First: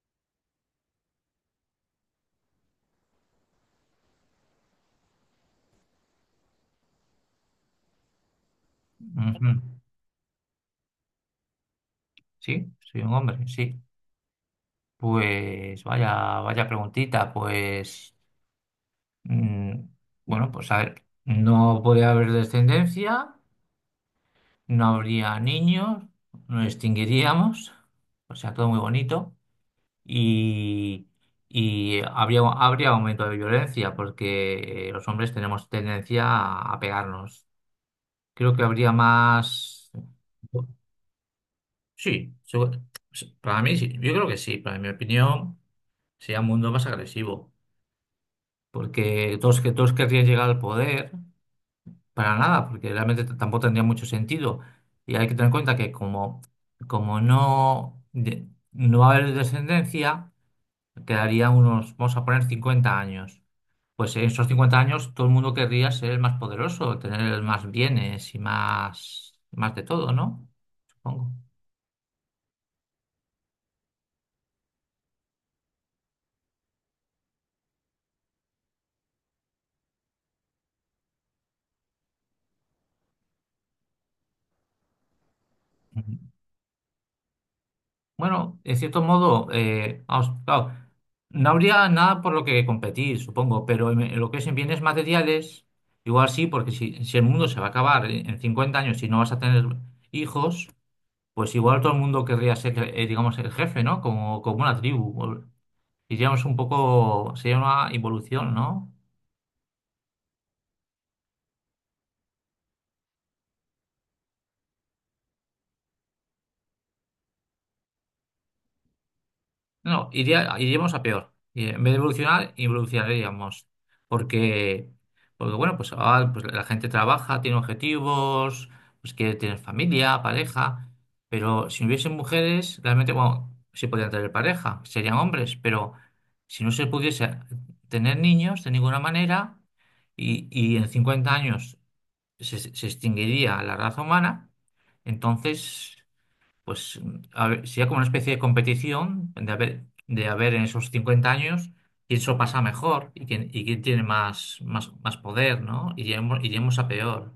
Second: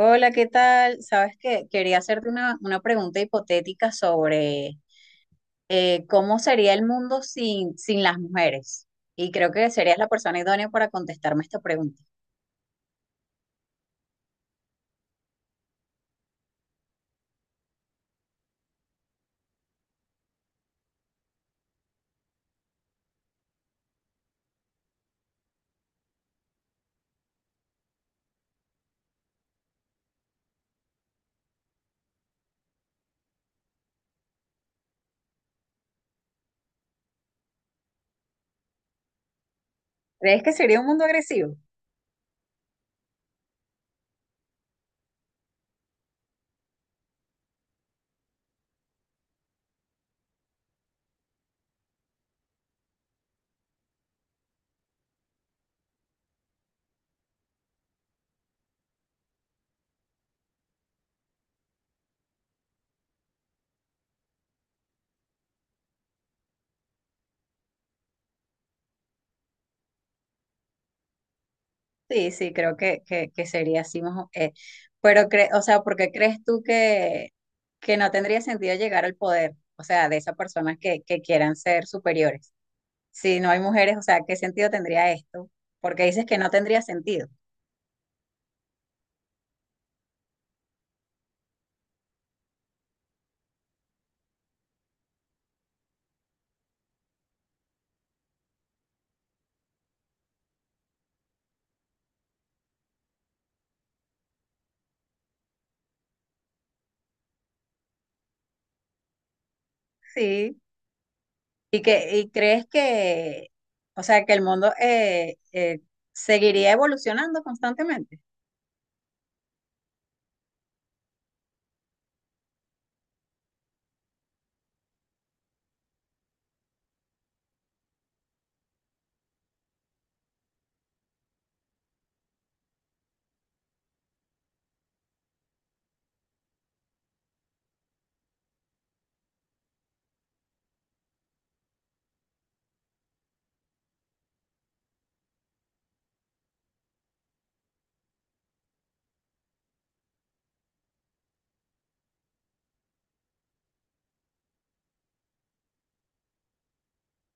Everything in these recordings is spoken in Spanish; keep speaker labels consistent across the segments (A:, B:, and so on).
A: Hola, ¿qué tal? Sabes que quería hacerte una pregunta hipotética sobre cómo sería el mundo sin las mujeres. Y
B: Ujú.
A: creo que serías la persona idónea para contestarme esta pregunta.
B: Sí, soy un hombre, sí. Pues vaya, vaya preguntita, pues mm, bueno, pues a ver, no podría haber descendencia, no habría niños, nos extinguiríamos, o sea, todo muy bonito, y, y habría aumento de violencia, porque los hombres tenemos tendencia a pegarnos. Creo que habría más...
A: ¿Crees que sería un mundo agresivo?
B: Sí, para mí sí, yo creo que sí, para mi opinión. Sería un mundo más agresivo, porque que todos querrían llegar al poder para nada, porque realmente tampoco tendría mucho sentido. Y hay que tener en cuenta que como no va a haber descendencia, quedaría unos, vamos a poner 50 años. Pues en esos 50 años todo el mundo querría ser el más poderoso, tener más bienes y más, más de todo, ¿no? Supongo.
A: Sí, sí, creo que sería así. Pero, o sea, ¿por qué crees tú que no tendría sentido llegar al poder? O sea, de esas personas que quieran ser superiores. Si no hay mujeres, o sea, ¿qué sentido tendría esto? Porque dices que no tendría sentido.
B: Bueno, en cierto modo, vamos, claro, no habría nada por lo que competir, supongo, pero en lo que es en bienes materiales, igual sí, porque si el mundo se va a acabar en 50 años y no vas a tener hijos, pues igual todo el mundo querría ser, digamos, el jefe, ¿no? Como una tribu. Diríamos un poco, sería una evolución, ¿no?
A: Sí. ¿ Y crees que, o sea, que el mundo seguiría evolucionando constantemente?
B: No, no, iríamos a peor. Y en vez de evolucionar, evolucionaríamos. Porque, porque bueno, pues, ahora, pues la gente trabaja, tiene objetivos, pues quiere tener familia, pareja. Pero si no hubiesen mujeres, realmente, bueno, sí podrían tener pareja, serían hombres. Pero si no se pudiese tener niños de ninguna manera, y en 50 años se extinguiría la raza humana, entonces pues a ver, sería como una especie de competición de haber en esos 50 años quién se lo pasa mejor y quién tiene más, más, más poder, ¿no? Iremos a peor.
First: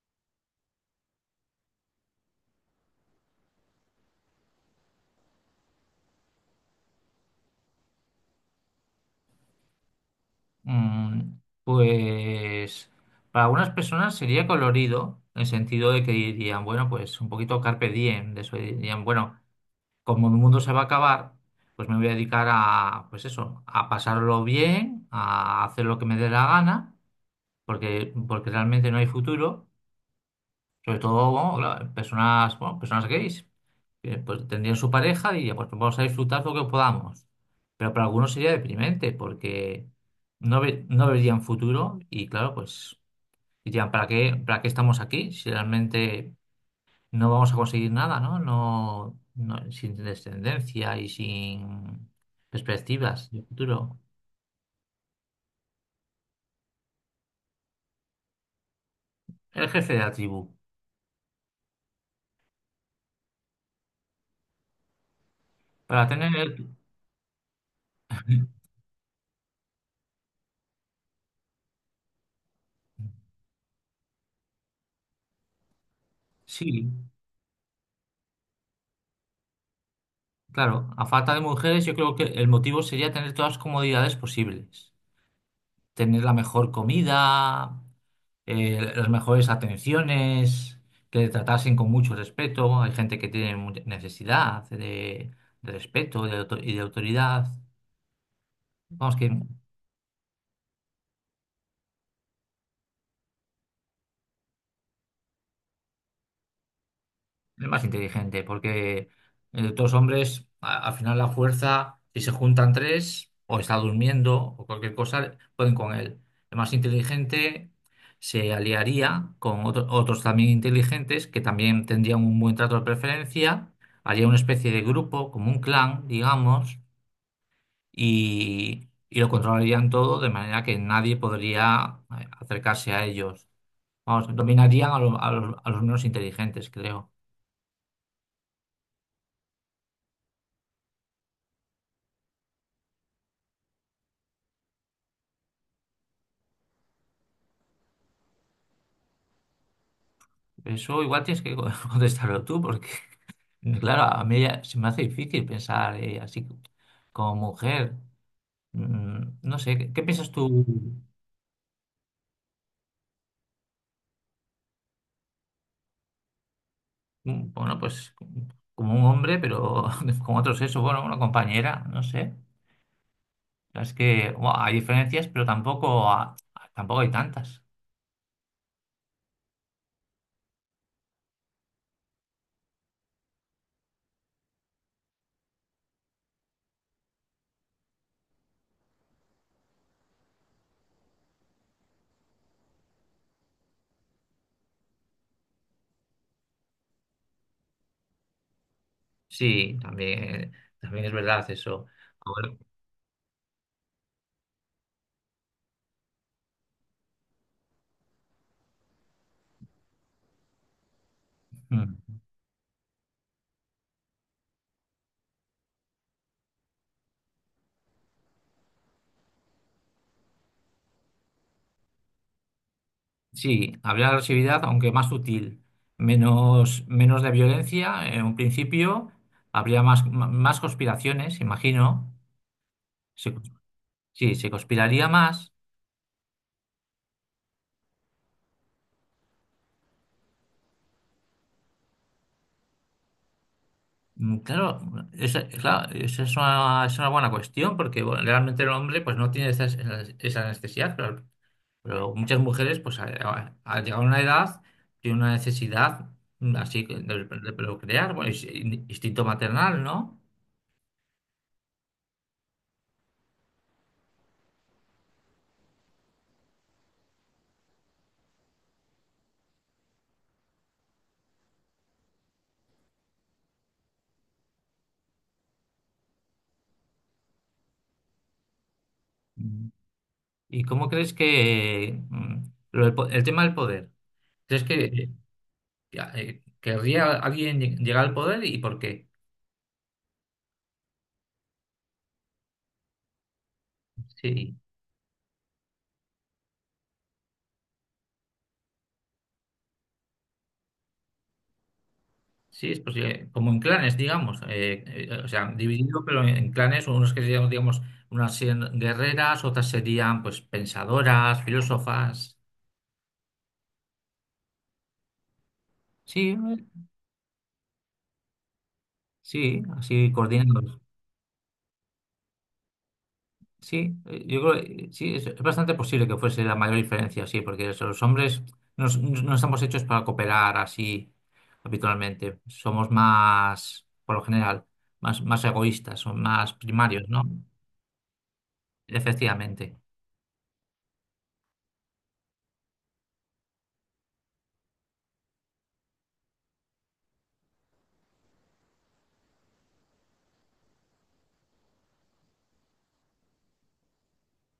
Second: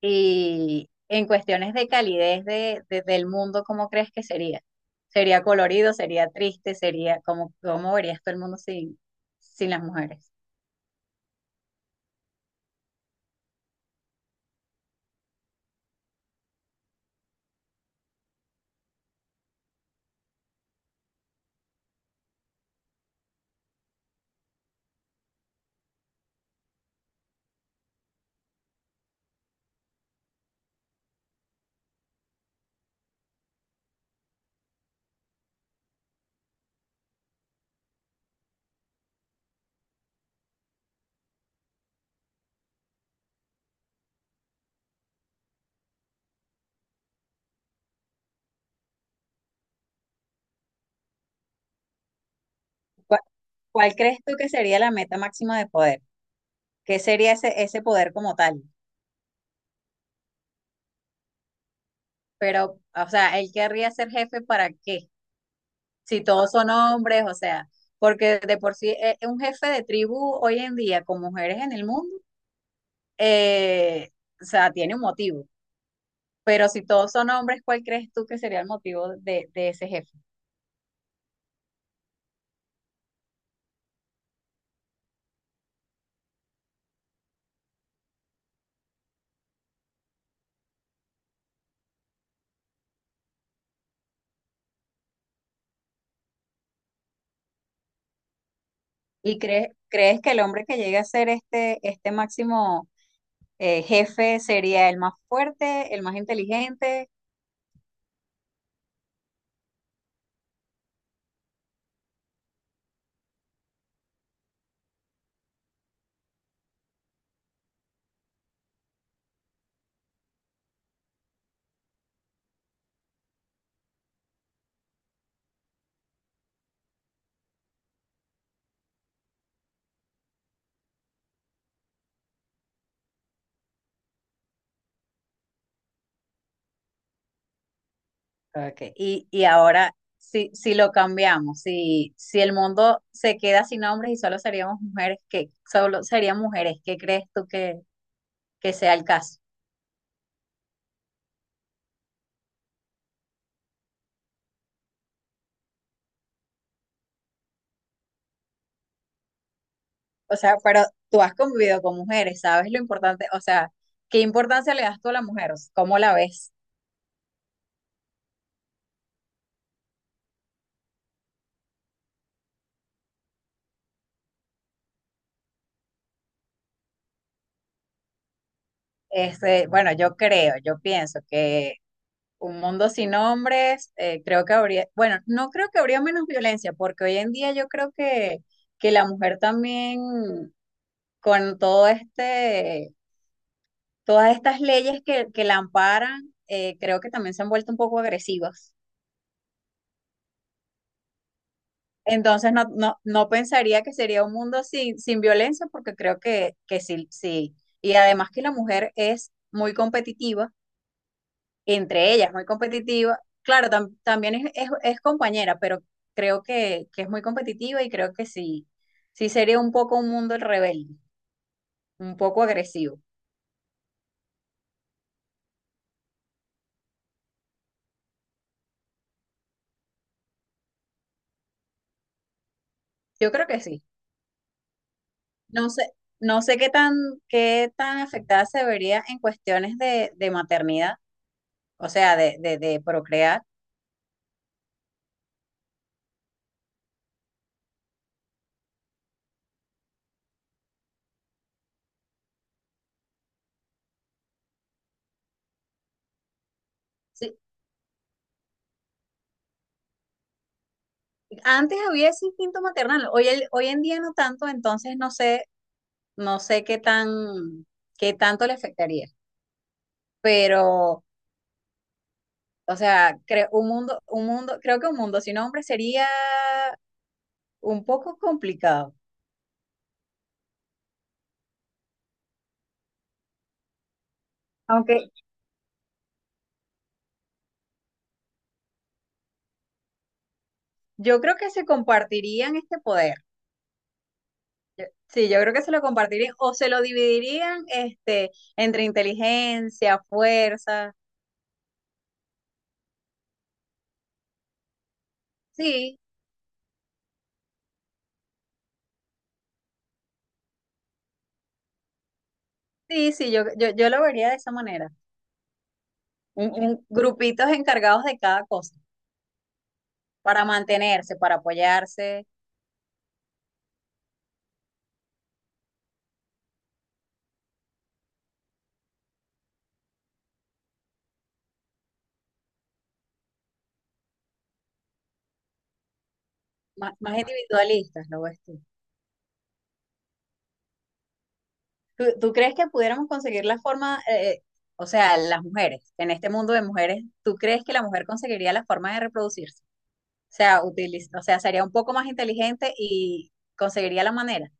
A: Y en cuestiones de calidez del mundo, ¿cómo crees que sería? ¿Sería colorido? ¿Sería triste? ¿Sería cómo, cómo verías todo el mundo sin las mujeres?
B: Pues para algunas personas sería colorido, en el sentido de que dirían, bueno, pues un poquito carpe diem, de eso dirían, bueno, como el mundo se va a acabar, pues me voy a dedicar a, pues eso, a pasarlo bien, a hacer lo que me dé la gana, porque realmente no hay futuro. Sobre todo, bueno, claro, personas, bueno, personas gays, que pues tendrían su pareja y pues vamos a disfrutar lo que podamos. Pero para algunos sería deprimente porque no verían futuro y claro, pues dirían, ¿Para qué estamos aquí si realmente no vamos a conseguir nada, ¿no? No, sin descendencia y sin
A: ¿Cuál,
B: perspectivas de
A: Cuál
B: futuro.
A: crees tú que sería la meta máxima de poder? ¿Qué sería ese poder como tal?
B: El jefe de la tribu,
A: Pero, o sea, ¿él querría ser jefe para qué?
B: para
A: Si
B: tener
A: todos son
B: el...
A: hombres, o sea, porque de por sí un jefe de tribu hoy en día con mujeres en el mundo, eh, o sea, tiene un motivo. Pero si
B: Sí.
A: todos son hombres, ¿cuál crees tú que sería el motivo de ese jefe?
B: Claro, a falta de mujeres, yo creo que el motivo sería tener todas las comodidades posibles. Tener la mejor comida, las mejores atenciones, que le tratasen con mucho respeto. Hay gente que tiene necesidad de, respeto de y de autoridad. Vamos, que
A: ¿Y crees que el hombre que llegue a ser este, este máximo jefe sería el más fuerte, el más inteligente?
B: es más inteligente, porque dos hombres, al final la fuerza, si se juntan tres, o está durmiendo, o cualquier cosa, pueden con él. El más inteligente se aliaría con otros también inteligentes que también tendrían un buen trato de preferencia, haría una especie de grupo, como un clan, digamos, y lo controlarían todo de manera que nadie podría acercarse a ellos. Vamos, dominarían a los menos inteligentes, creo.
A: Okay. Y ahora, si lo cambiamos, si el mundo se queda sin hombres y solo seríamos mujeres, ¿qué? Solo serían mujeres, ¿qué crees tú que sea el caso?
B: Eso igual tienes que contestarlo tú, porque, claro, a mí ya se me hace difícil pensar así como mujer. No sé, ¿qué piensas
A: O sea,
B: tú?
A: pero tú has convivido con mujeres, ¿sabes lo importante? O sea, ¿qué importancia le das tú a la mujer? ¿Cómo la ves?
B: Bueno, pues como un hombre, pero con otro sexo, bueno, una compañera, no sé. Es que bueno, hay diferencias, pero tampoco hay tantas.
A: Este, bueno, yo creo, yo pienso que un mundo sin hombres, creo que habría, bueno, no creo que habría menos violencia, porque hoy en día yo creo que la mujer también, con todo este, todas estas leyes que la amparan, creo que también se han vuelto un poco agresivas.
B: Sí, también es verdad eso. A
A: Entonces no pensaría que sería un mundo sin violencia, porque creo que sí, sí. Y además que la mujer es muy competitiva,
B: ver.
A: entre ellas muy competitiva. Claro, también es compañera, pero creo que es muy competitiva y creo que sí, sí sería un poco un mundo rebelde, un poco agresivo.
B: Sí, habría agresividad, aunque más sutil, menos de violencia en un principio, habría más conspiraciones, imagino.
A: Yo
B: Se-
A: creo que sí.
B: sí, se conspiraría más.
A: No sé, no sé qué tan afectada se vería en cuestiones de maternidad, o sea, de procrear.
B: Claro, esa, claro, esa es una buena cuestión, porque bueno, realmente el hombre pues, no tiene esa, necesidad, pero muchas mujeres, pues al llegar a una edad, tienen una necesidad así de,
A: Sí,
B: de procrear, bueno, es instinto maternal, ¿no?
A: antes había ese instinto maternal, hoy, hoy en día no tanto, entonces no sé, no sé qué tanto le afectaría. Pero, o sea, creo creo que un mundo sin hombres sería un poco complicado.
B: ¿Y cómo crees que lo del tema del poder? ¿Crees que,
A: Aunque
B: querría alguien llegar al poder y por qué?
A: yo creo que se compartirían este poder.
B: Sí,
A: Sí, yo creo que se lo compartirían o se lo dividirían este, entre inteligencia, fuerza.
B: sí, es posible. Como en clanes, digamos. O sea,
A: Sí,
B: dividido, pero en clanes, unos que serían, digamos, unas serían guerreras, otras serían, pues, pensadoras, filósofas.
A: sí, sí, yo lo vería de esa manera.
B: Sí, eh,
A: Grupitos encargados de cada cosa.
B: sí, así
A: Para
B: coordinando.
A: mantenerse, para apoyarse,
B: Sí, yo creo que sí, es bastante posible que fuese la mayor diferencia, sí, porque eso, los hombres no estamos hechos para cooperar así habitualmente. Somos más, por lo general, más egoístas, son más
A: más,
B: primarios,
A: más
B: ¿no?
A: individualistas, lo ves tú.
B: Efectivamente.
A: ¿Tú crees que pudiéramos conseguir la forma, o sea, las mujeres, en este mundo de mujeres, tú crees que la mujer conseguiría la forma de reproducirse? O sea, o sea, sería un poco más inteligente y conseguiría la manera.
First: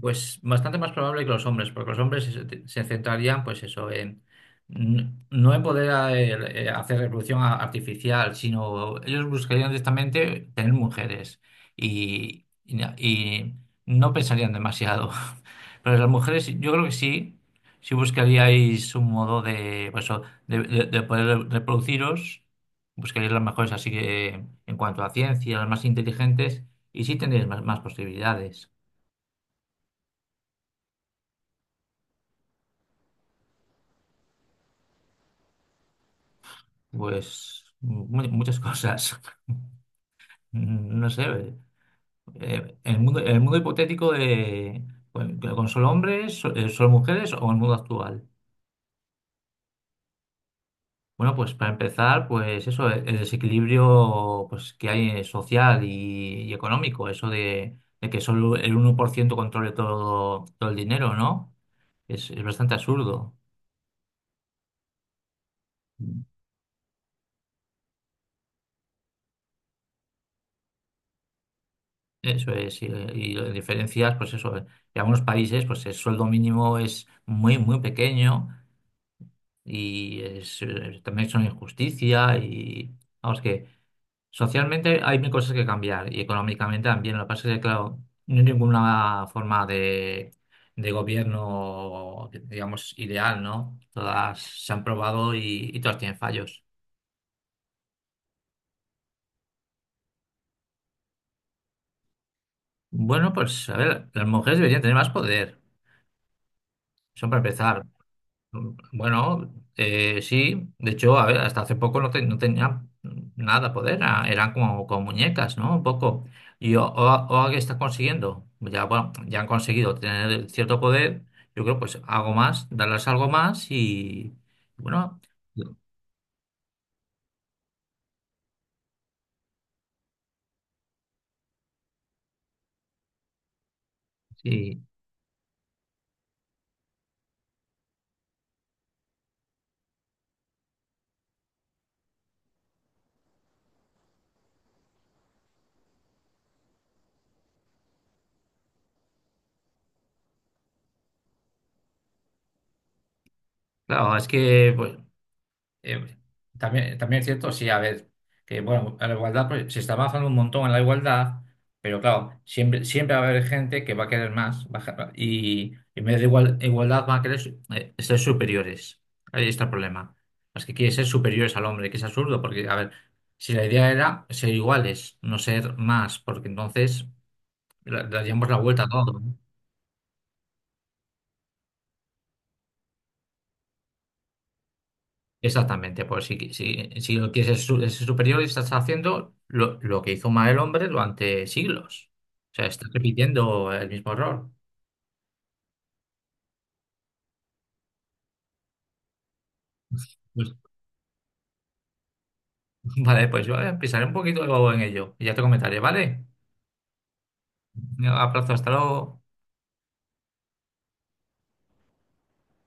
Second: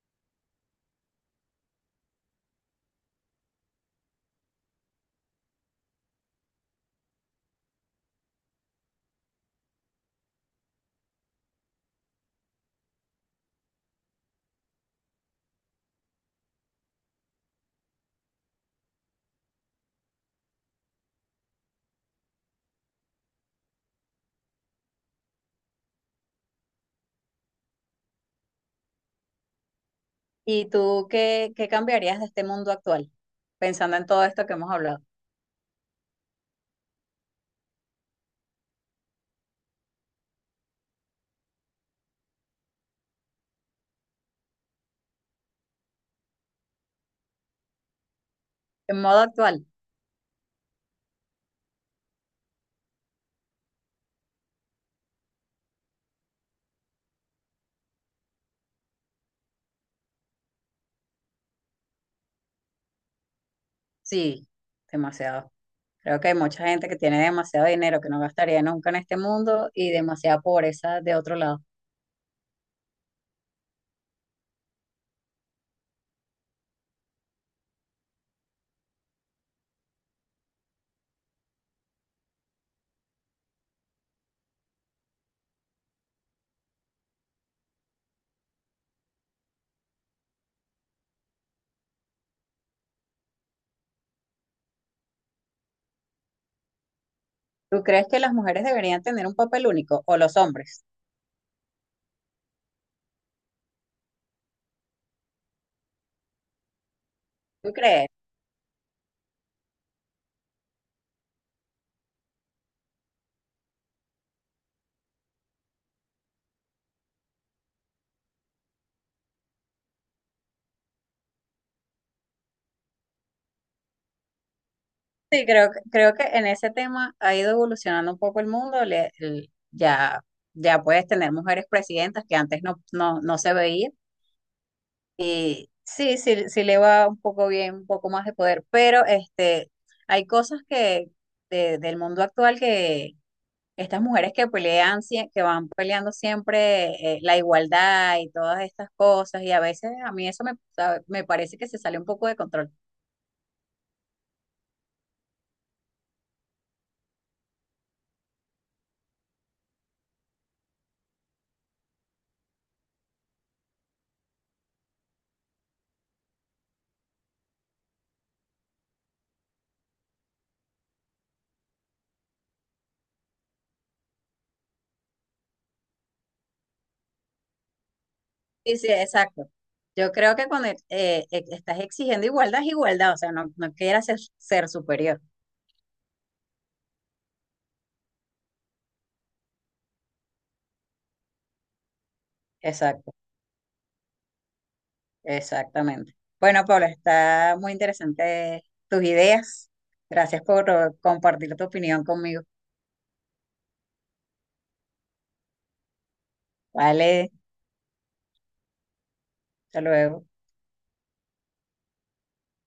B: Pues bastante más probable que los hombres, porque los hombres se centrarían, pues eso, en no en poder hacer reproducción artificial, sino ellos buscarían directamente tener mujeres y no pensarían demasiado. Pero las mujeres, yo creo que sí, sí buscaríais un modo de, pues, de poder reproduciros, buscaríais las mejores, así que en cuanto a ciencia, las más inteligentes, y sí tendríais más posibilidades.
A: ¿Y tú qué, qué cambiarías de este mundo actual, pensando en todo esto que hemos hablado?
B: Pues muchas cosas. No sé. El mundo hipotético de con solo hombres, solo mujeres o el mundo actual.
A: En modo actual,
B: Bueno, pues para empezar, pues eso, el desequilibrio pues, que hay social y económico, eso de, que solo el 1% controle todo el dinero, ¿no? Es bastante absurdo.
A: sí, demasiado. Creo que hay mucha gente que tiene demasiado dinero que no gastaría nunca en este mundo y demasiada pobreza de otro lado.
B: Eso es, y las diferencias, pues eso, en algunos países, pues el sueldo mínimo es muy, muy pequeño y es, también son injusticia y vamos que socialmente hay mil cosas que cambiar y económicamente también. Lo que pasa es que, claro, no hay ninguna forma de, gobierno, digamos, ideal, ¿no? Todas se han probado y todas tienen fallos.
A: ¿Tú crees que las mujeres deberían tener un papel único o los hombres?
B: Bueno, pues a ver, las mujeres deberían tener más poder. Son para
A: ¿Tú
B: empezar.
A: crees?
B: Bueno, sí, de hecho, a ver, hasta hace poco no tenía nada poder, eran como muñecas, ¿no? Un poco. Y ahora que están consiguiendo, ya, bueno, ya han conseguido tener cierto poder, yo creo, pues algo más, darles algo más y, bueno,
A: Sí, creo, creo que en ese tema ha ido evolucionando un poco el mundo. Ya, ya puedes tener mujeres presidentas que antes no se veía.
B: sí,
A: Y sí, sí, sí le va un poco bien, un poco más de poder. Pero este, hay cosas que del mundo actual, estas mujeres que pelean, que van peleando siempre la igualdad y todas estas cosas, y a veces a mí eso me, me parece que se sale un poco de control.
B: claro, es que, pues, Eh, también es cierto, sí, a ver, que bueno, a la igualdad pues, se está avanzando un montón en la igualdad, pero claro, siempre va a haber gente que va a querer más y en vez de igualdad va a querer ser superiores. Ahí está el problema. Las que quiere ser superiores al hombre, que es absurdo, porque a ver, si la idea era ser iguales, no ser más, porque entonces le daríamos la
A: Sí,
B: vuelta
A: sí,
B: a todo, ¿no?
A: exacto. Yo creo que cuando estás exigiendo igualdad es igualdad, o sea, no quieras ser superior.
B: Exactamente, pues si lo quieres es ser superior, estás haciendo lo que hizo mal el hombre durante siglos. O sea, estás
A: Exacto,
B: repitiendo el mismo error.
A: exactamente. Bueno, Paula, está muy interesante tus ideas. Gracias
B: Pues,
A: por compartir tu opinión conmigo.
B: vale, pues yo pensaré un poquito en ello y ya te comentaré, ¿vale?
A: Vale,
B: Un abrazo, hasta luego.
A: hasta luego.